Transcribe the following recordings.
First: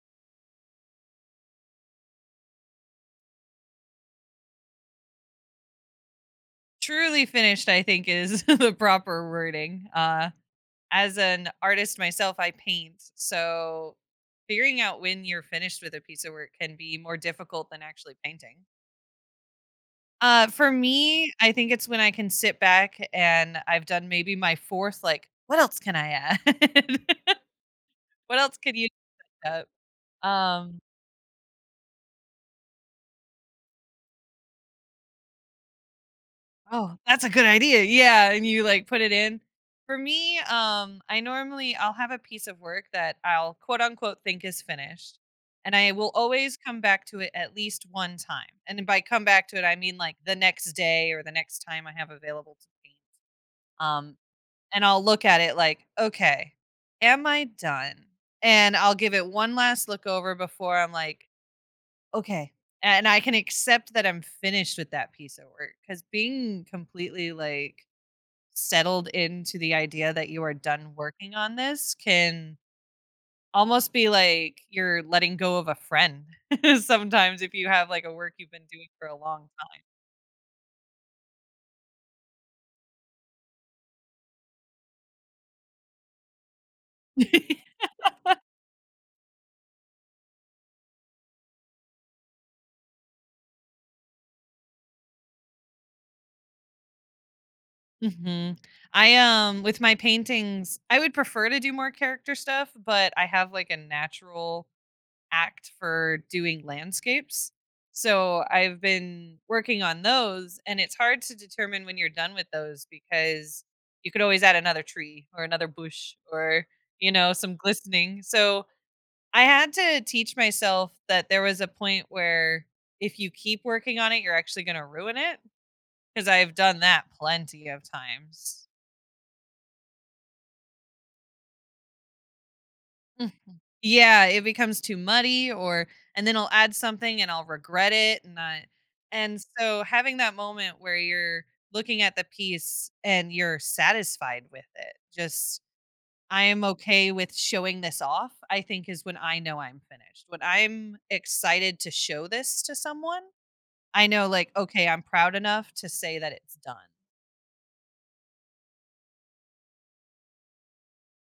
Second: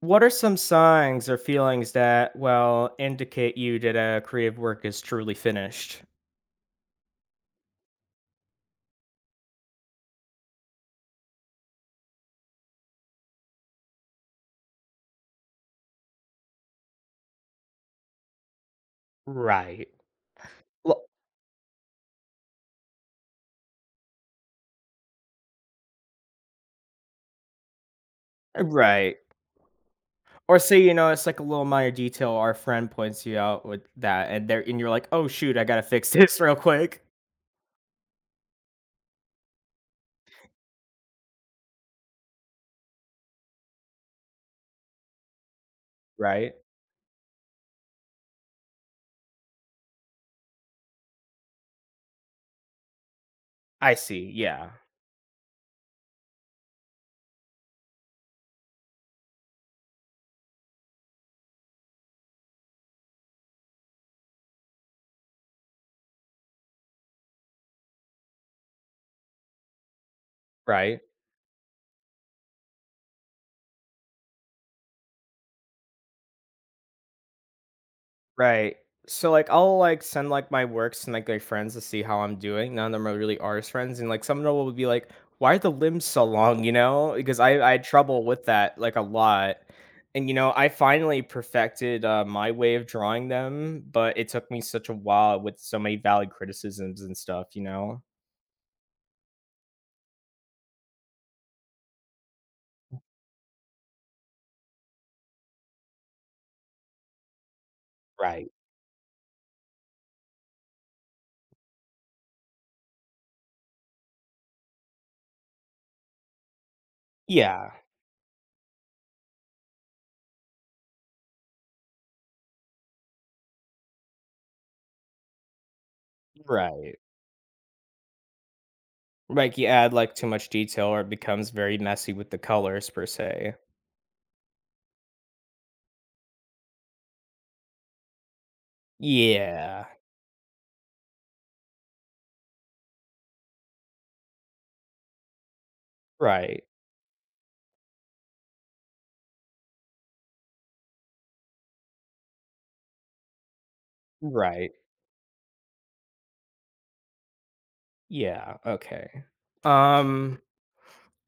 What are some signs or feelings that, indicate you that a creative work is truly finished? Truly finished, I think, is the proper wording. As an artist myself, I paint, so figuring out when you're finished with a piece of work can be more difficult than actually painting. Right. For Well, me, I think it's when I can sit back and I've done maybe my fourth, like, what else can I add? What else could you right. add? Or um say, you know, it's like a little minor detail our friend points you out with that and they're and you're like, oh shoot, I gotta fix this real Oh, quick. that's a good idea. Yeah, and you like put it in. For me, I normally, I'll have a piece of work that I'll quote unquote think is finished, and I will Right. always come back to it at least one time. And by come back to it, I mean like the next day or the next time I have available to paint. I Um, see. Yeah. and I'll look at it like, okay, am I done? And I'll give it one last look over before I'm like, okay. And I can accept that I'm finished with that piece of work, because being completely like settled into the idea that you are done Right. working on this can almost be like you're letting go of a friend sometimes, if you have like a work you've been Right. doing for a So, long like, I'll, time. like, send, like, my works to, like, my friends to see how I'm doing. None of them are really artist friends, and, like, some of them will be like, "Why are the limbs so long?" You know? Because I I had trouble with that, like, a lot. And, you know, I finally perfected, my way of drawing them, but it took me such a while with so many valid criticisms and stuff, you know? Hmm. I, with my paintings, I would prefer to do more character stuff, but I have like a natural act for doing landscapes. So Right. I've been working on those, and it's hard to determine when you're done with those, because you could always add another tree or another bush or, you know, some Yeah. glistening. So I had to teach myself that there was a point where if you keep working on it, you're actually going to ruin it, because I've done Right. that plenty of times. Like, you add, like, too much detail or it becomes very messy with the colors per se. Mhm. Yeah, it becomes too muddy, or and then I'll add something and I'll regret it. And I and so Yeah. having that moment where you're looking at the piece and you're satisfied with it. Just, I am Right. okay with showing this off, I think, is when I know I'm finished. When I'm excited to show this to someone, I know, like, Right. okay, I'm proud enough to say that it's done. Yeah, okay. Um,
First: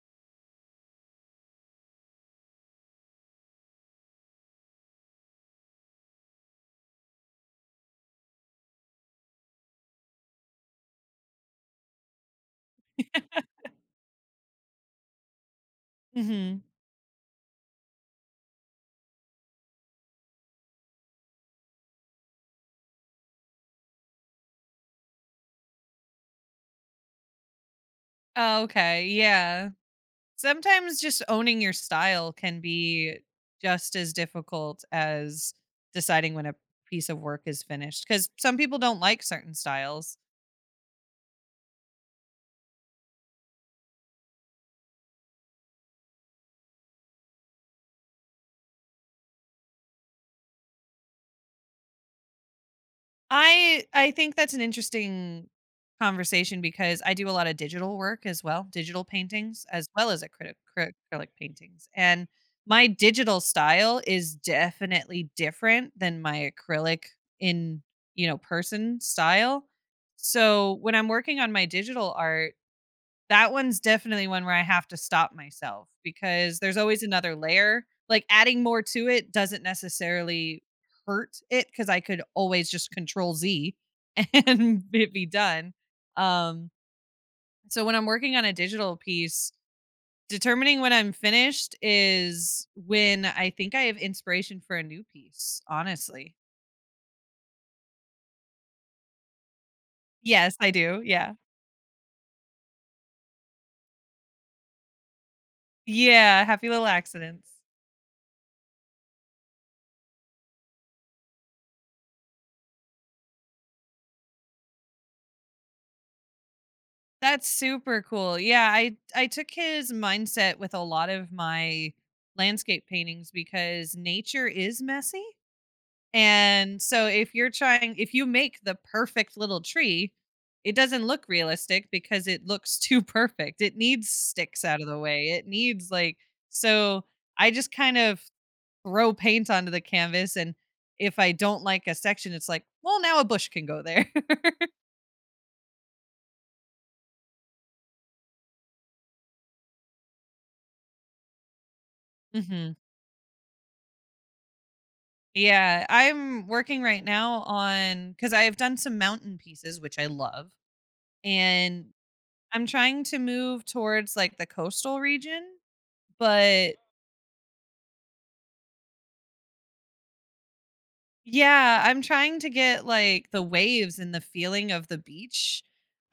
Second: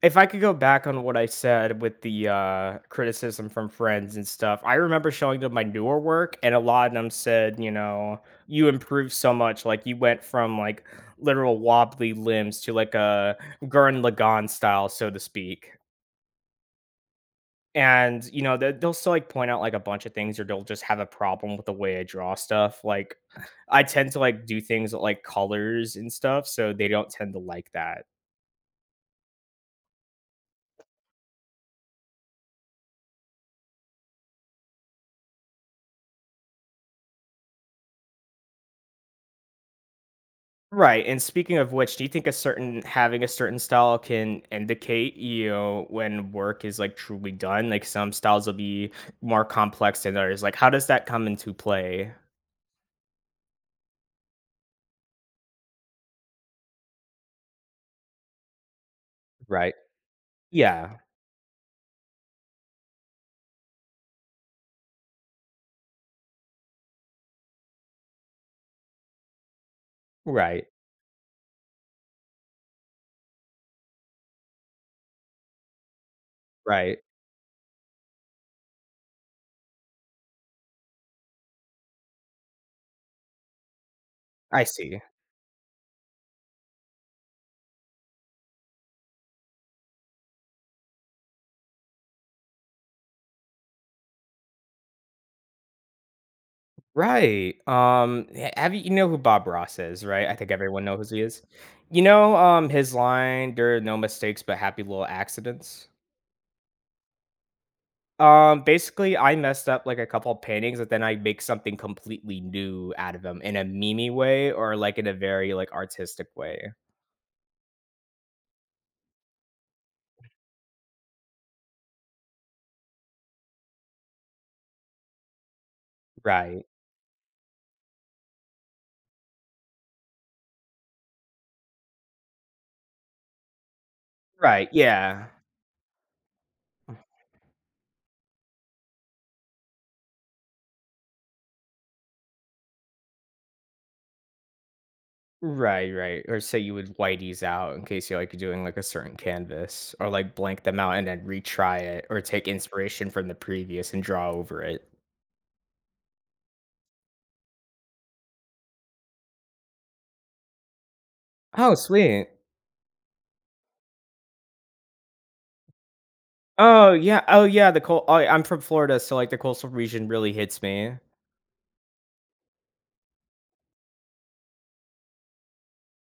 if I could go back on what I said with the, criticism from friends and stuff, I remember showing them my newer work, and a lot of them said, you know, "You improved so much, like, you went from, like, literal wobbly limbs to, like, a Gurren Lagann style, so to speak." Hmm. And, you know, they'll still, like, point out, like, a bunch of things, or they'll just have a problem with the way I draw stuff, like, I tend to, like, do things with, like, colors and stuff, so they don't tend to like that. Oh, okay. Yeah. Sometimes just owning your style can be just as difficult as deciding when a piece of work is finished, because some people don't like certain styles. Right, and speaking of which, do you think a certain having a certain style can indicate, you know, when work is, like, truly done? Like, some styles will be more complex than others, like, how does that come into play? I think that's an interesting conversation, because I do a lot of digital work as well, digital paintings Right. as well as acrylic Yeah. acrylic paintings. And my digital style is definitely different than my acrylic in, you know, person style. Right, So when I'm working on my digital art, that one's definitely one where I have to stop myself because there's right. always another layer. Like, adding more to it doesn't necessarily hurt it, because I could always just control Z I and see. it be done. Um, so when I'm working on a digital piece, determining when I'm finished is when I think I have inspiration for a new piece, honestly. Right, ha have you you know who Bob Ross is, right? I think Yes, I everyone do. knows who he Yeah. is. You know, his line, "There are no mistakes but happy little accidents?" Yeah. Happy little accidents. Basically, I messed up like a couple paintings, but then I make something completely new out of them in a meme way or like in a very like artistic way. That's super cool. Yeah, I took his mindset with a lot of my landscape paintings, because nature is messy. Right. And so if you make the perfect little tree, it doesn't look realistic because it looks too perfect. It needs sticks Right. out of the Yeah. way. It needs like, so I just kind of throw paint onto the canvas, and if I don't like a section, it's like, well, now a bush can go there. Right. Right. Or say you would white these out in case you're like doing like a certain canvas or like blank them out and then retry it or take Mhm. inspiration from the previous and draw over it. Yeah, I'm working right now on, because I've done some mountain pieces, which I love, Oh, and sweet. I'm trying to move towards like the coastal region, but, Oh, yeah. Oh, yeah. The cold. Oh, I'm from Florida, so like the coastal region really hits me. yeah, I'm trying to get, like, the waves and the feeling of the beach.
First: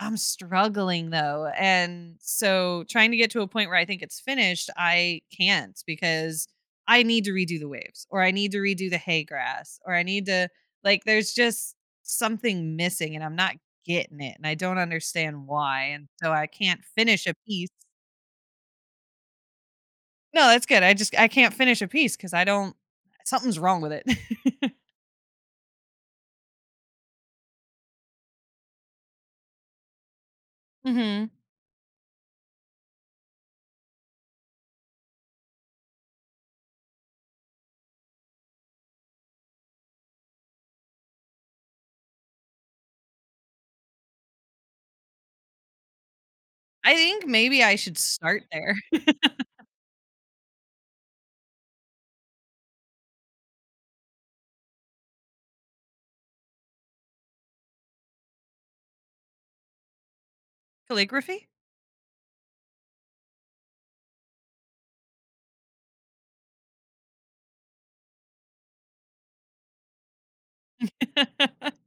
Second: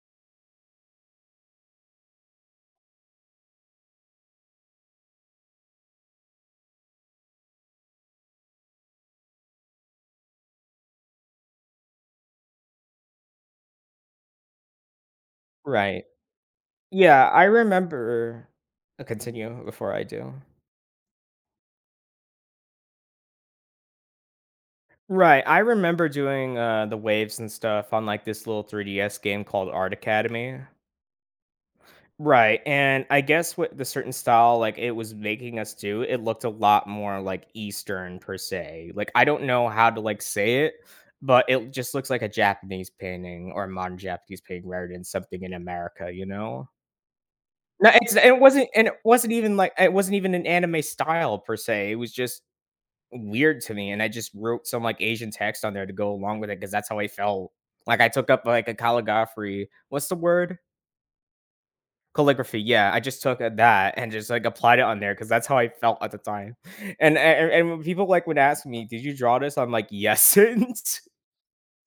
I'm struggling though, and so trying to get to a point where I think it's finished, I can't, because I need to redo the waves, or I need to redo the hay grass, or I need to, like, there's just something missing, and I'm not getting it, and I don't understand why, Right. and so I can't finish Yeah, a I piece. remember continue before I do. No, that's good. I just, I can't finish a piece because I don't, something's wrong with it. Right, I remember doing, the waves and stuff on, like, this little 3DS game called Art Academy. Mhm. Right, and I guess what the certain style, like, it was making us do, it looked a lot more, like, Eastern per se, like, I don't know how to, like, say it, but it just looks like a Japanese painting or a modern Japanese painting rather than something in America, you know? I think maybe I No, should it start wasn't there. and it wasn't even an anime style per se, it was just weird to me, and I just wrote some like Asian text on there to go along with it because that's how I felt. Like I took up like a calligraphy. What's the word? Calligraphy? Calligraphy. Yeah, I just took that and just like applied it on there because that's how I felt at the time. And when people like would ask me, "Did you draw this?" I'm like, "Yes."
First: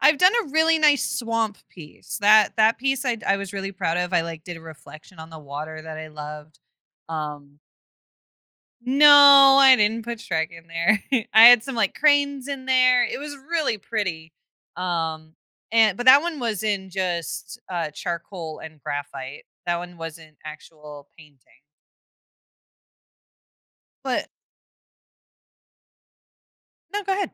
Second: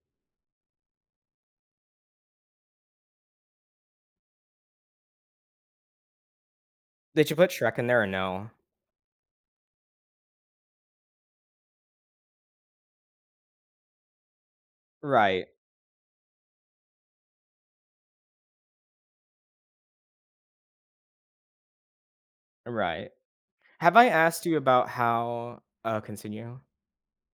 I've done a really nice swamp piece. That piece I was really proud of. I, like, did a reflection on the water that I loved. Did you put Um Shrek in there or no? No, I didn't put Shrek in there. I had some, like, cranes in there. It was really pretty. Um, Right, and but that one was in just, charcoal and graphite. That one wasn't actual painting. right. Have I But asked you about how? Continue. no, go ahead.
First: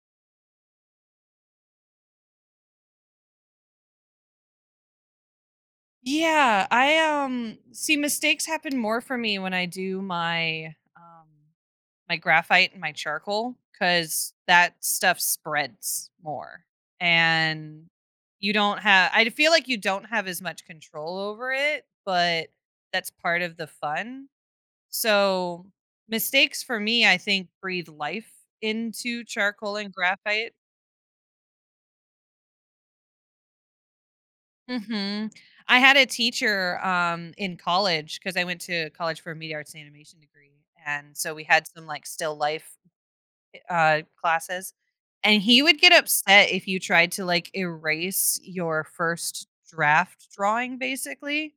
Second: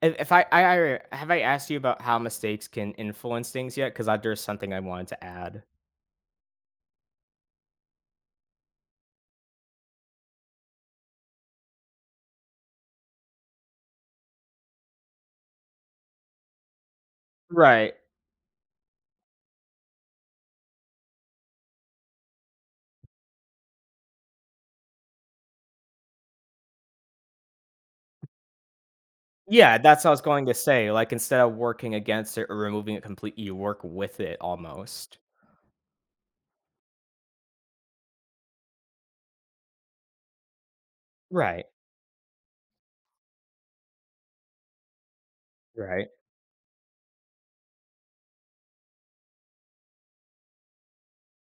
If I, I have I asked you about how mistakes can influence things yet? Because there's something I wanted to add. Yeah, I, see, mistakes happen more for me when I do my, my graphite and my charcoal, because that stuff spreads more, and Right. you don't have, I feel like you don't have as much control over it, but that's part of the fun. So, mistakes for me, I think, breathe life into charcoal Yeah, and that's what I was going graphite. to say, like, instead of working against it or removing it completely, you work with it almost. Mhm. I had a teacher, in college, because I went to college for a media arts and animation degree, and so we Right, had some, like, still life classes, and he would get right, upset if you tried to like erase your first draft drawing, basically,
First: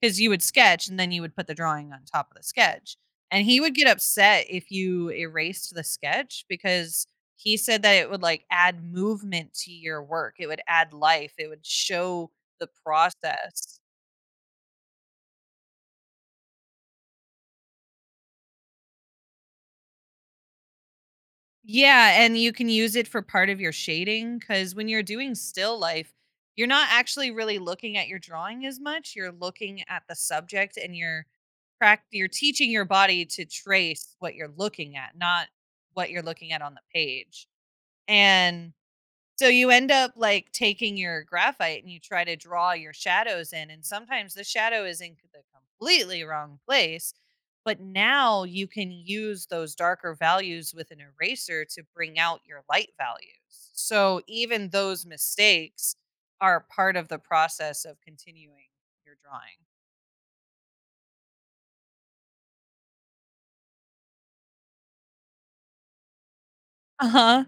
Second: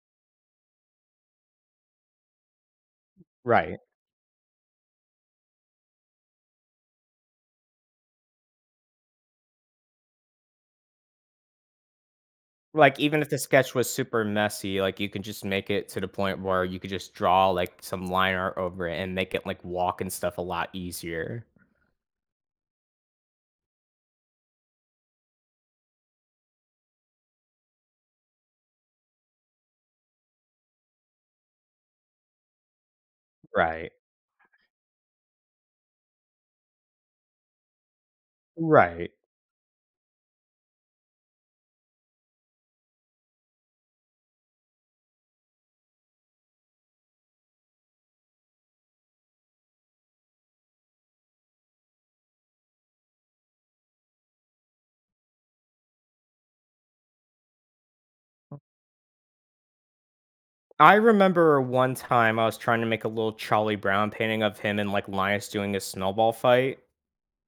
because you would sketch and then you would put the drawing on top of the sketch. And he would right. get upset if you erased the sketch, because he said that it would like add movement to your work, it would add life, it would show the Like, even if the sketch process. was super messy, like, you could just make it to the point where you could just draw, like, some line art over it and make it, like, walk and stuff a lot easier. Yeah, and you can use it for part of your shading, because when you're doing still life, you're not actually really looking at your drawing as much, you're looking at the subject and you're prac you're teaching your body to Right, trace what you're looking at, not what you're looking at on the page, and right. so you end up like taking your graphite and you try to draw your shadows in, and sometimes the shadow is in the completely wrong place. But now you can use those darker values with an eraser to bring out your light values. So even those mistakes are part of the process of continuing your drawing. I remember one time I was trying to make a little Charlie Brown painting of him and, like, Linus doing a snowball fight. Uh-huh.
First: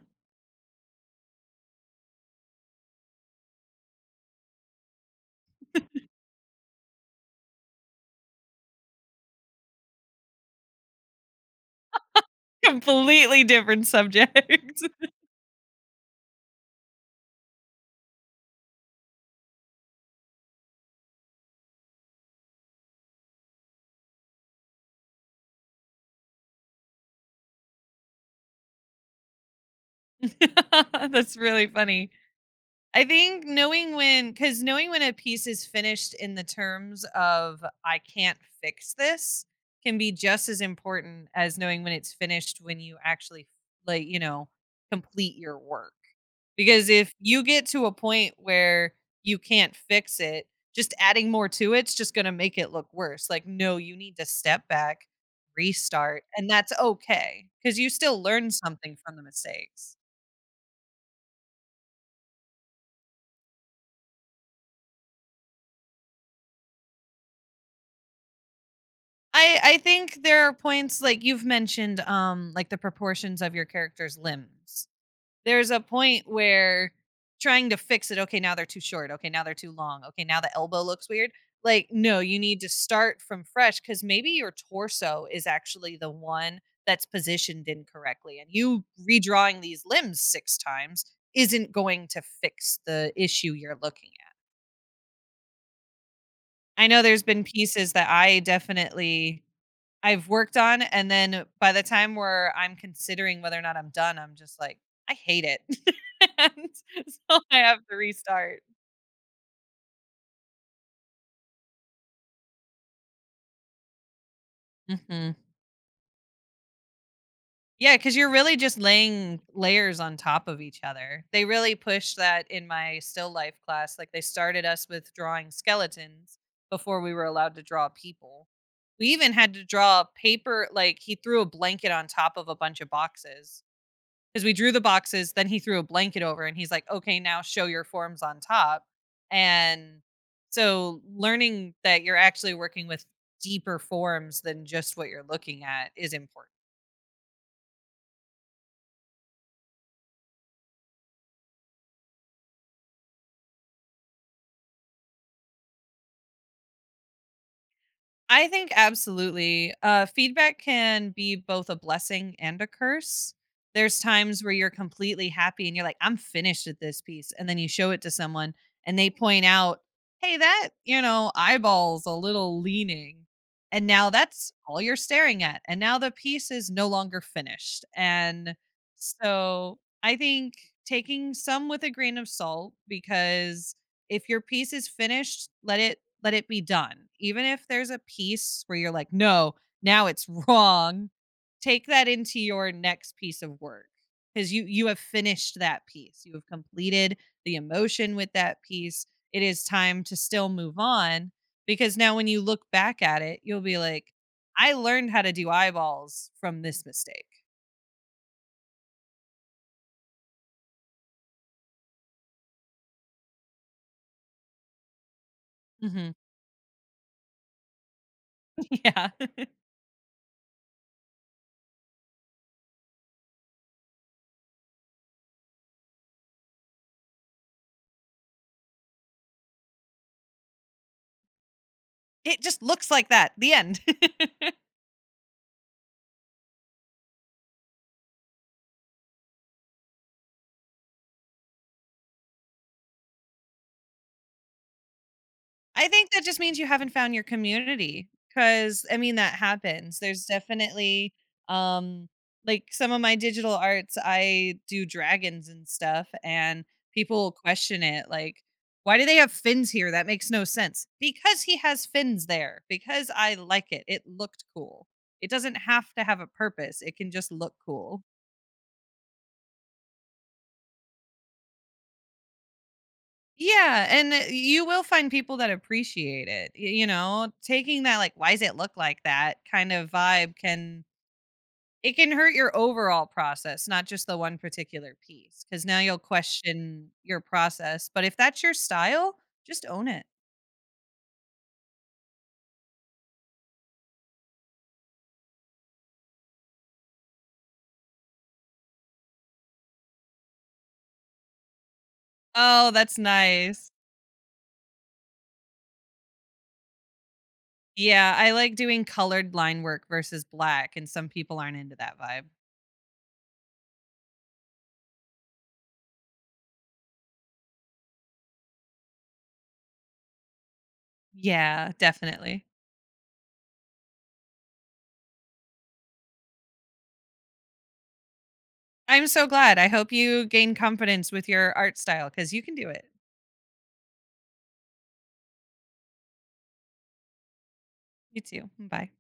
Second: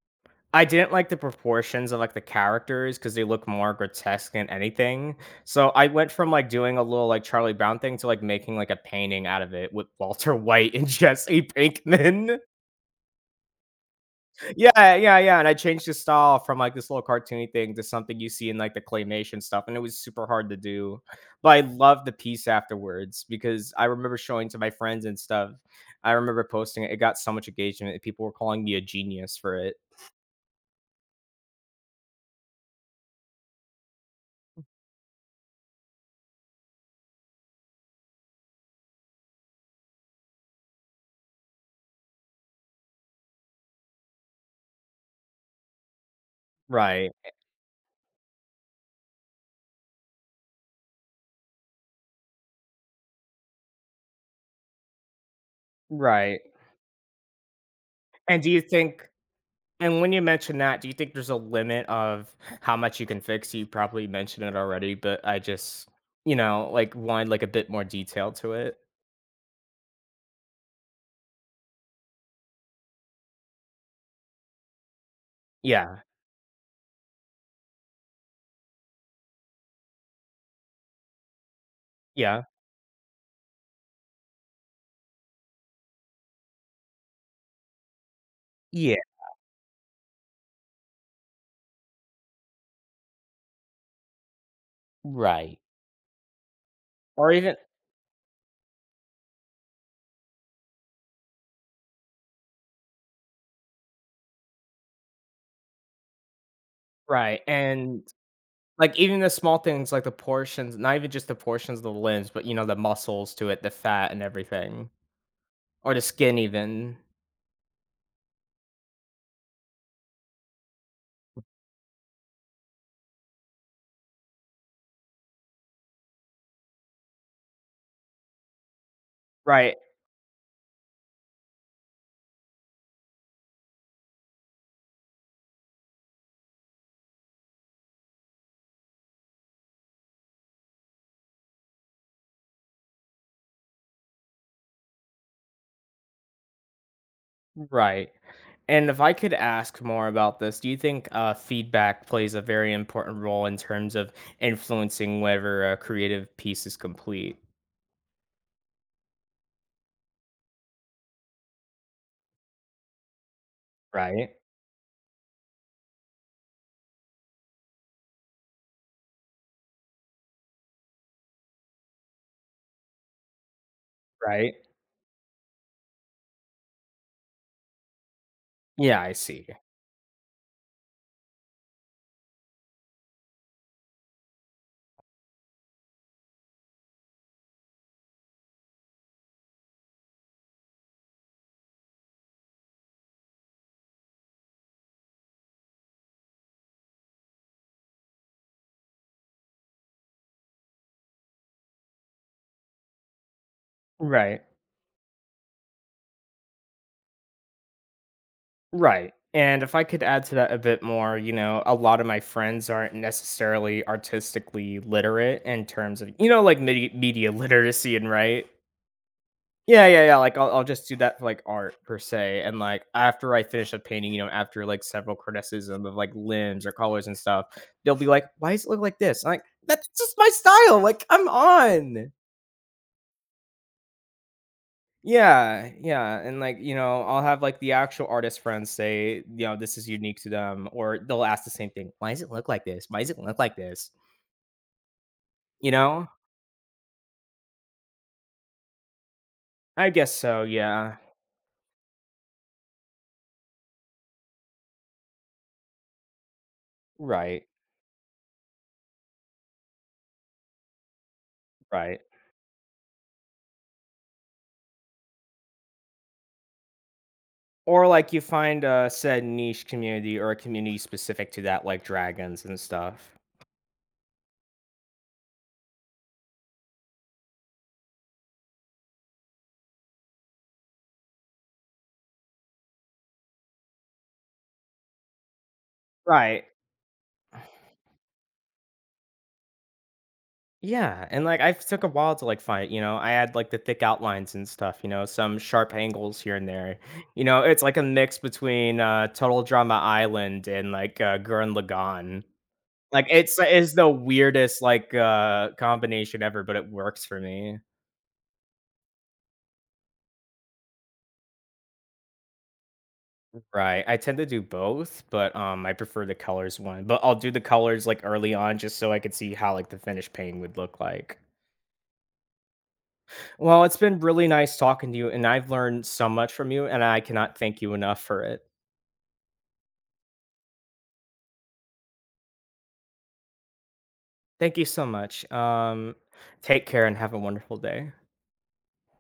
I didn't like the proportions of like the characters because they look more grotesque than anything. So I went from like doing a little like Charlie Brown thing to like making like a painting out of it with Walter White and Jesse Pinkman. Completely different subject. Yeah, yeah. And I changed the style from like this little cartoony thing to something you see in like the claymation stuff. And it was super hard to do. But I loved the piece afterwards because I remember showing to my friends and stuff. I remember posting it. It got so much engagement. And People were calling me a genius for it. That's really funny. I think knowing when, because knowing when a piece is finished in the terms of "I can't fix this" can be just as important as knowing when it's finished when you actually, like, you know, complete your work. Because Right. if you get to a point where you can't fix it, just adding more to it's just gonna make it look worse. Like, no, you need to step back, restart, Right. and that's okay because you still And learn do you something think from the mistakes. and When you mention that, do you think there's a limit of how much you can fix? You probably mentioned it already, but I just, you know, like, wanted, like, a bit more detail to it. I think there are points, like you've mentioned, like the proportions of your character's limbs. There's a Yeah, point where trying to fix it, okay, now they're too short, okay, now they're too long, okay, now the elbow looks weird. Like, no, you yeah. need to start from fresh, cuz maybe your torso is actually the one that's positioned incorrectly, and you Yeah. redrawing these limbs 6 times isn't going to fix the issue you're looking at. Right. I know there's Or been even pieces that I definitely I've worked on, and then by the time where I'm considering whether or not I'm done, I'm just like, "I hate it." And right, so I have to and, restart. like, even the small things, like the portions not even just the portions of the limbs, but, you know, the muscles to it, the fat and everything, Mhm. or the skin even. Because 'cause you're really just laying layers on top of each other. They really pushed that in my still life class, like, they started us with drawing skeletons before we were allowed to draw people. We even had to Right, draw paper, like, he threw a blanket on top of a bunch of boxes. Because we drew the boxes, then he threw a blanket over and he's like, okay, now show your forms on top. And so learning that you're actually working with deeper forms than just what you're looking at is important. right. And if I could ask more about this, do you think feedback plays a very important role in terms of influencing whether a creative piece is complete? I think absolutely. Feedback can be both a blessing and a curse. There's Right. times where you're completely happy and you're like, I'm finished at this piece. And then you show it to someone and they point out, hey, that, you know, eyeball's a little leaning. And now that's Right. all you're staring at. And now the piece is no longer finished. And Yeah, I see. so I think taking some with a grain of salt, because if your piece is finished, let it be done. Even if there's a piece where you're like, "No, now it's wrong." Take that into your next piece of work, because you have finished that piece. You have completed the emotion with that piece. It is time to still move on, because now when you look back at it, you'll be like, Right. "I learned how to do eyeballs from this mistake." Right. And if I could add to that a bit more, you know, a lot of my friends aren't necessarily artistically literate in terms of, Mhm. you know, like media literacy and right. Yeah. Yeah, yeah, like, I'll just do that for, like, art per se, and, like, after I finish a painting, you know, after, like, several criticism of, like, limbs or colors and stuff, they'll be like, "Why does it look like this?" I'm like, "That's just my style, like, I'm on." It just looks like that. The end. Yeah, and, like, you know, I'll have, like, the actual artist friends say, you know, "This is unique to them," or they'll ask the same thing, "Why does it look like this? Why does it look like this?" You I know? think that just means you haven't found your community, because I mean, that I happens. guess There's so, yeah. definitely, um like, some of my digital arts, I do dragons and stuff, and people Right, question it, like, "Why do they have fins here? That makes no sense." "Because he has right. fins there, because I like it. It looked cool." It doesn't have to have a purpose, it can just look Or cool. like you find a said niche community or a community specific to that, like dragons and stuff. Yeah, and, you will find people that appreciate it, y you know? Taking that, like, "Why does it look like that?" kind of vibe can, it can hurt your overall process, not just the one particular piece, because now you'll Right. question your process, but if that's your style, just own it. Yeah, and like I took a while to like find, you know, I had like the thick outlines and stuff, you know, some sharp angles here and there. You know, it's like a mix between Total Drama Island and like Gurren Lagann. Oh, that's Like it's nice. is the weirdest like combination ever, but it works for me. Yeah, I like doing colored line work versus black, and some people aren't into that vibe. Right, I tend to do both, but, I prefer the colors one, but I'll do the colors, like, early on just so I could see how, like, the finished painting would look like. Yeah, definitely. Well, it's been really nice talking to you, and I've learned so much from you, and I cannot thank you enough for it. I'm so glad, I hope you gain confidence with your art style because you can do it. Thank you so much, take care and have a wonderful day. You too, bye.